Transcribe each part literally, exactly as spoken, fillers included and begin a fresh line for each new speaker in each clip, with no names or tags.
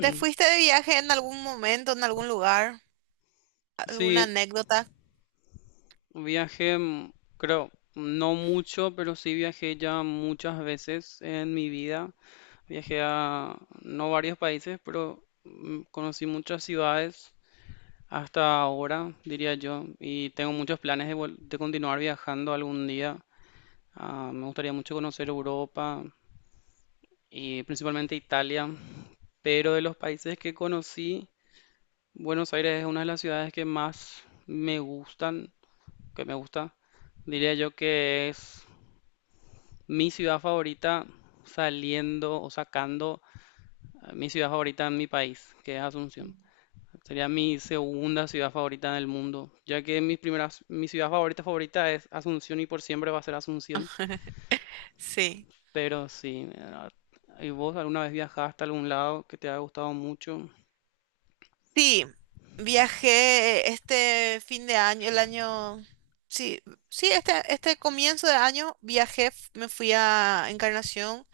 ¿Te fuiste de viaje en algún momento, en algún lugar? ¿Alguna
Sí,
anécdota?
viajé, mm, creo, no mucho, pero sí viajé ya muchas veces en mi vida. Viajé a no varios países, pero mm, conocí muchas ciudades hasta ahora, diría yo, y tengo muchos planes de, vol- de continuar viajando algún día. Ah, me gustaría mucho conocer Europa y principalmente Italia, pero de los países que conocí, Buenos Aires es una de las ciudades que más me gustan. Que me gusta. Diría yo que es mi ciudad favorita saliendo o sacando eh, mi ciudad favorita en mi país, que es Asunción. Sería mi segunda ciudad favorita del mundo, ya que mi primera, mi ciudad favorita favorita es Asunción y por siempre va a ser Asunción.
Sí.
Pero sí, eh, ¿y vos alguna vez viajaste a algún lado que te haya gustado mucho?
Sí, viajé este fin de año, el año... Sí, sí, este, este comienzo de año viajé, f- me fui a Encarnación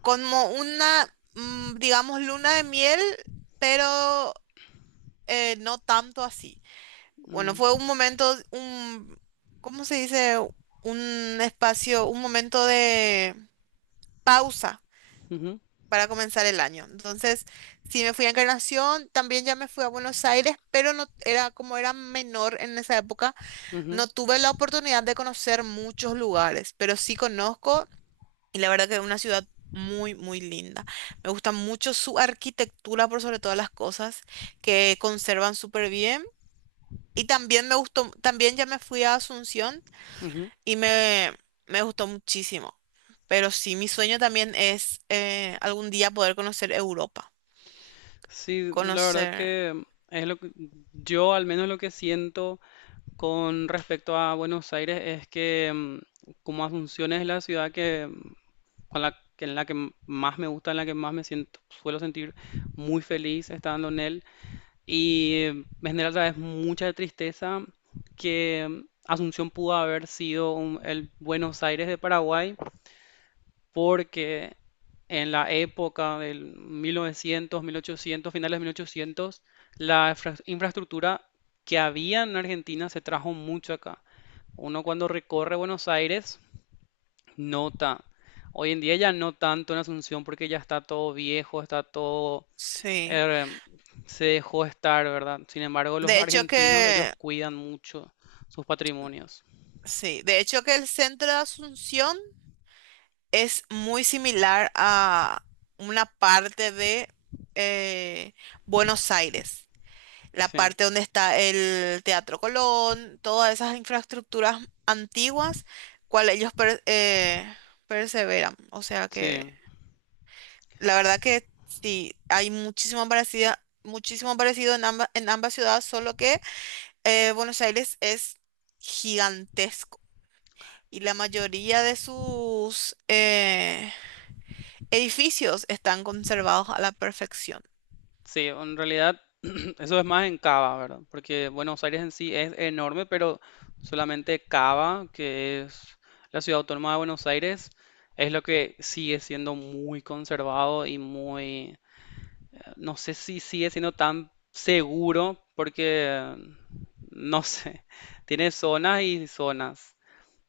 como una, mm, digamos, luna de miel, pero eh, no tanto así. Bueno,
Mm,
fue un momento, un, ¿cómo se dice? Un espacio, un momento de pausa
ujú,
para comenzar el año. Entonces, sí me fui a Encarnación, también ya me fui a Buenos Aires, pero no era como era menor en esa época,
ujú,
no tuve la oportunidad de conocer muchos lugares, pero sí conozco y la verdad que es una ciudad muy, muy linda. Me gusta mucho su arquitectura por sobre todas las cosas, que conservan súper bien. Y también me gustó, también ya me fui a Asunción
ujú.
y me, me gustó muchísimo. Pero sí, mi sueño también es eh, algún día poder conocer Europa.
Sí, la verdad
Conocer,
que es lo que yo al menos lo que siento con respecto a Buenos Aires es que mm, como Asunción es la ciudad que mm, con la que en la que m- más me gusta, en la que más me siento, suelo sentir muy feliz estando en él y eh, me genera sabes mucha tristeza que mm, Asunción pudo haber sido un- el Buenos Aires de Paraguay porque en la época del mil novecientos, mil ochocientos, finales de mil ochocientos, la infra- infraestructura que había en Argentina se trajo mucho acá. Uno cuando recorre Buenos Aires nota. Hoy en día ya no tanto en Asunción porque ya está todo viejo, está todo.
sí.
eh, Se dejó estar, ¿verdad? Sin embargo, los
De hecho
argentinos, ellos
que,
cuidan mucho sus patrimonios.
sí, de hecho que el centro de Asunción es muy similar a una parte de eh, Buenos Aires, la
Sí,
parte donde está el Teatro Colón, todas esas infraestructuras antiguas, cual ellos per- eh, perseveran. O sea
sí.
que, la verdad que sí, hay muchísimo parecido, muchísimo parecido en ambas, en ambas ciudades, solo que eh, Buenos Aires es gigantesco y la mayoría de sus eh, edificios están conservados a la perfección.
Sí, en realidad eso es más en Cava, ¿verdad? Porque bueno, Buenos Aires en sí es enorme, pero solamente Cava, que es la ciudad autónoma de Buenos Aires, es lo que sigue siendo muy conservado y muy, eh, no sé si sigue siendo tan seguro, porque, eh, no sé, tiene zonas y zonas.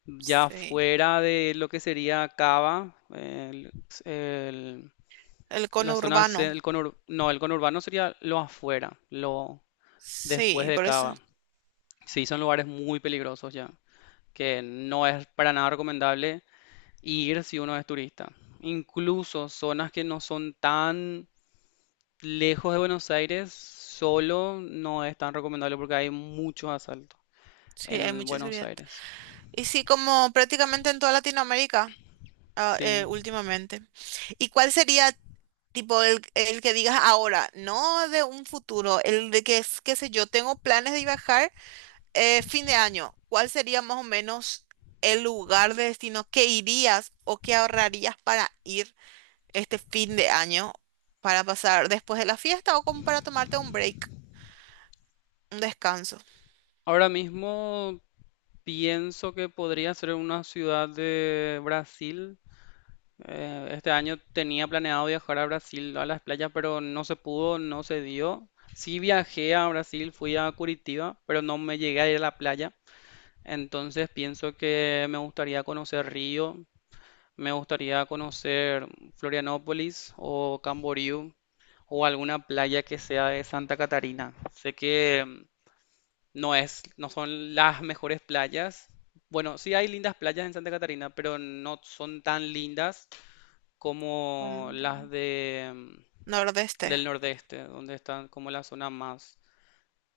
Ya
Sí,
fuera de lo que sería Cava, el, el-
el
la zona C,
conurbano.
el conur- no, el conurbano sería lo afuera, lo después
Sí,
de
por eso.
Cava. Sí, son lugares muy peligrosos ya, que no es para nada recomendable ir si uno es turista. Incluso zonas que no son tan lejos de Buenos Aires, solo no es tan recomendable porque hay muchos asaltos
Sí, hay
en
mucha
Buenos
seguridad.
Aires.
Y sí, como prácticamente en toda Latinoamérica ah, eh,
Sí.
últimamente. ¿Y cuál sería tipo el, el que digas ahora, no de un futuro, el de que es, qué sé yo, tengo planes de viajar? Eh, fin de año, ¿cuál sería más o menos el lugar de destino que irías o que ahorrarías para ir este fin de año para pasar después de la fiesta o como para tomarte un break, un descanso?
Ahora mismo pienso que podría ser una ciudad de Brasil. Eh, este año tenía planeado viajar a Brasil, a las playas, pero no se pudo, no se dio. Sí viajé a Brasil, fui a Curitiba, pero no me llegué a ir a la playa. Entonces pienso que me gustaría conocer Río, me gustaría conocer Florianópolis o Camboriú o alguna playa que sea de Santa Catarina. Sé que mm, no es, no son las mejores playas. Bueno, sí hay lindas playas en Santa Catarina, pero no son tan lindas
Con
como las de, mm,
Nordeste,
del nordeste, donde están como la zona más,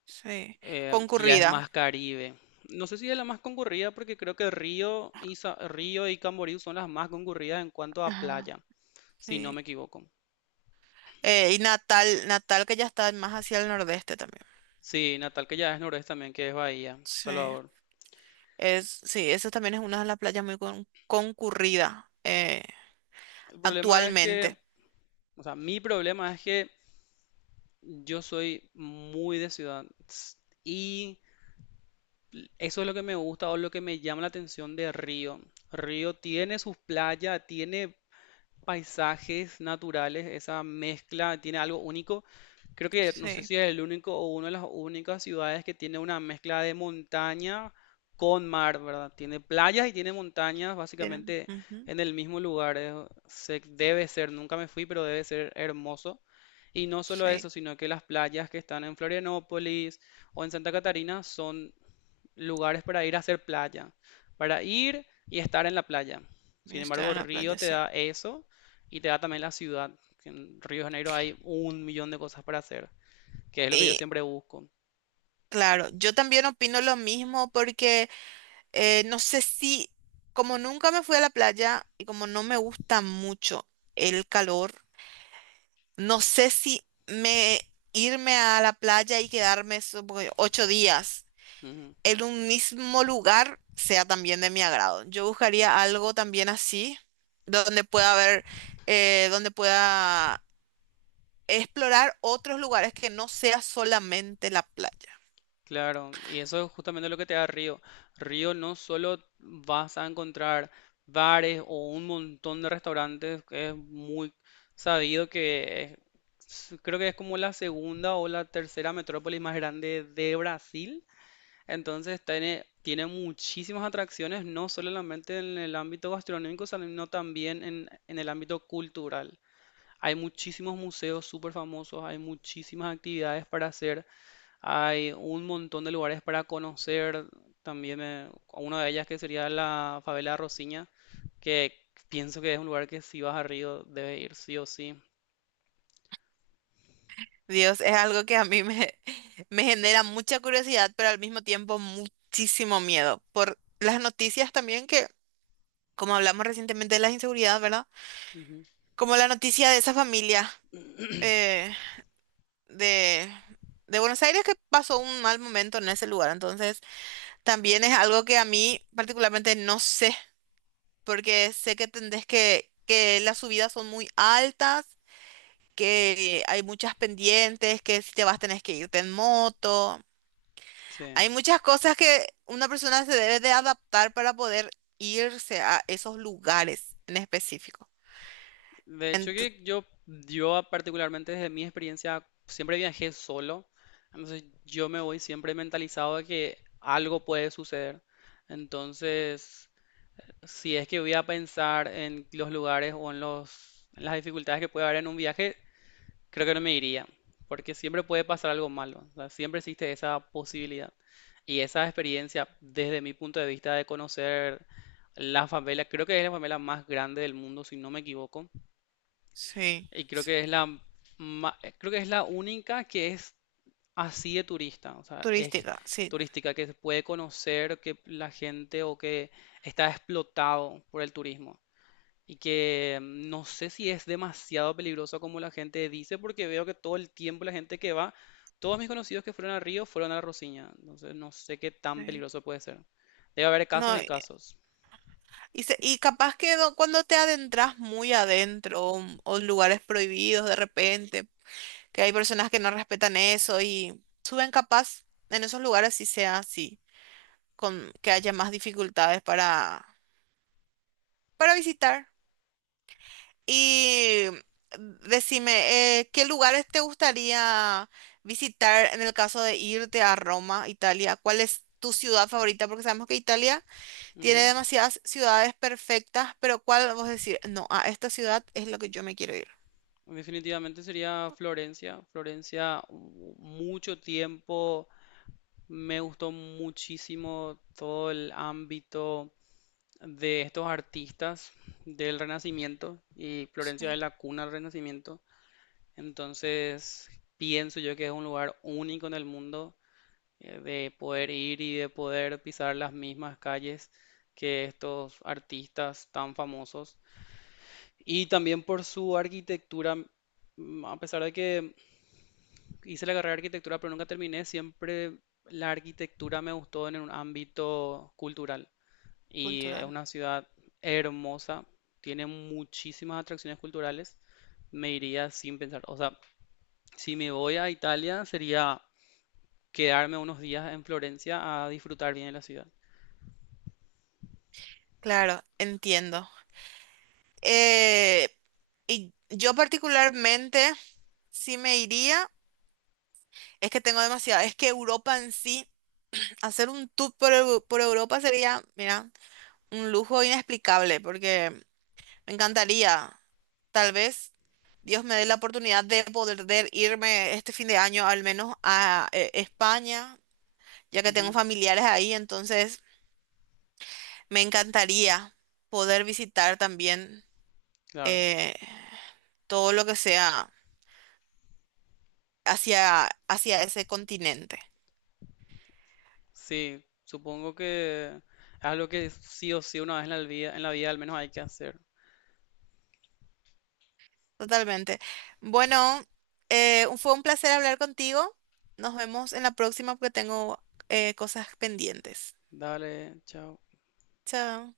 sí,
eh, que ya es
concurrida.
más Caribe. No sé si es la más concurrida porque creo que Río y, Sa- Río y Camboriú son las más concurridas en cuanto a
Ajá,
playa, si no me
sí.
equivoco.
Eh, y Natal, Natal que ya está más hacia el nordeste también.
Sí, Natal, que ya es noroeste también, que es Bahía,
Sí,
Salvador.
es, sí, eso también es una de las playas muy con- concurrida eh,
El problema es que,
actualmente.
o sea, mi problema es que yo soy muy de ciudad s- y eso es lo que me gusta o lo que me llama la atención de Río. Río tiene sus playas, tiene paisajes naturales, esa mezcla, tiene algo único. Creo que no sé
Sí,
si es el único o una de las únicas ciudades que tiene una mezcla de montaña con mar, ¿verdad? Tiene playas y tiene montañas
tienen.
básicamente
Ujú.
en el mismo lugar. Es- se, debe ser, nunca me fui, pero debe ser hermoso. Y no solo eso,
Sí,
sino que las playas que están en Florianópolis o en Santa Catarina son lugares para ir a hacer playa, para ir y estar en la playa. Sin
estar
embargo,
en la
Río
playa,
te
sí.
da eso y te da también la ciudad. En Río de Janeiro hay un millón de cosas para hacer, que es lo que yo
Y
siempre busco.
claro, yo también opino lo mismo porque eh, no sé si, como nunca me fui a la playa y como no me gusta mucho el calor, no sé si me irme a la playa y quedarme supongo, ocho días
Ujú.
en un mismo lugar sea también de mi agrado. Yo buscaría algo también así, donde pueda haber, eh, donde pueda explorar otros lugares que no sea solamente la playa.
Claro, y eso es justamente lo que te da Río. Río no solo vas a encontrar bares o un montón de restaurantes, que es muy sabido que es- creo que es como la segunda o la tercera metrópolis más grande de Brasil. Entonces tiene, tiene muchísimas atracciones, no solamente en el ámbito gastronómico, sino también en, en el ámbito cultural. Hay muchísimos museos súper famosos, hay muchísimas actividades para hacer, hay un montón de lugares para conocer. También me- una de ellas que sería la favela de Rosiña, que pienso que es un lugar que si vas a Río debes ir sí o sí.
Dios, es algo que a mí me, me genera mucha curiosidad, pero al mismo tiempo muchísimo miedo. Por las noticias también que, como hablamos recientemente de la inseguridad, ¿verdad?
Ujú.
Como la noticia de esa familia eh, de, de Buenos Aires que pasó un mal momento en ese lugar. Entonces, también es algo que a mí particularmente no sé, porque sé que tendés que, que las subidas son muy altas, que hay muchas pendientes, que si te vas tenés que irte en moto.
Sí.
Hay muchas cosas que una persona se debe de adaptar para poder irse a esos lugares en específico.
De hecho
Ento-
que yo, yo particularmente desde mi experiencia siempre viajé solo, entonces yo me voy siempre mentalizado de que algo puede suceder. Entonces, si es que voy a pensar en los lugares o en los, en las dificultades que puede haber en un viaje, creo que no me iría, porque siempre puede pasar algo malo, o sea, siempre existe esa posibilidad. Y esa experiencia, desde mi punto de vista de conocer la favela, creo que es la favela más grande del mundo, si no me equivoco.
sí,
Y creo
sí,
que es la ma- eh, creo que es la única que es así de turista, o sea, es
turística, sí.
turística, que se puede conocer, que la gente o que está explotado por el turismo. Y que mm, no sé si es demasiado peligroso como la gente dice, porque veo que todo el tiempo la gente que va, todos mis conocidos que fueron a Río fueron a la Rosiña. Entonces no sé qué tan
Sí.
peligroso puede ser. Debe haber casos
No,
y
y,
casos.
y se- y capaz que no- cuando te adentras muy adentro o, o lugares prohibidos de repente, que hay personas que no respetan eso y suben capaz en esos lugares si sea así, con que haya más dificultades para, para visitar. Y decime, eh, ¿qué lugares te gustaría visitar en el caso de irte a Roma, Italia? ¿Cuál es tu ciudad favorita? Porque sabemos que Italia tiene
Ujú.
demasiadas ciudades perfectas, pero ¿cuál vos decís? No, a esta ciudad es lo que yo me quiero ir.
Definitivamente sería Florencia. Florencia, u- mucho tiempo. Me gustó muchísimo todo el ámbito de estos artistas del Renacimiento y Florencia
Sí,
es la cuna del Renacimiento. Entonces, pienso yo que es un lugar único en el mundo eh, de poder ir y de poder pisar las mismas calles que estos artistas tan famosos. Y también por su arquitectura, m- a pesar de que hice la carrera de arquitectura, pero nunca terminé. Siempre la arquitectura me gustó en un ámbito cultural. Y es
cultural.
una ciudad hermosa, tiene muchísimas atracciones culturales. Me iría sin pensar. O sea, si me voy a Italia, sería quedarme unos días en Florencia a disfrutar bien de la ciudad.
Claro, entiendo. Eh, y yo particularmente, sí me iría, es que tengo demasiado, es que Europa en sí, hacer un tour por, Eu- por Europa sería, mira, un lujo inexplicable, porque me encantaría, tal vez Dios me dé la oportunidad de poder de irme este fin de año al menos a eh, España, ya que tengo
Ujú,
familiares ahí, entonces me encantaría poder visitar también
claro.
eh, todo lo que sea hacia, hacia ese continente.
Sí, supongo que es algo que sí o sí una vez en la vida, en la vida al menos hay que hacer.
Totalmente. Bueno, eh, fue un placer hablar contigo. Nos vemos en la próxima porque tengo eh, cosas pendientes.
Dale, chao.
Chao.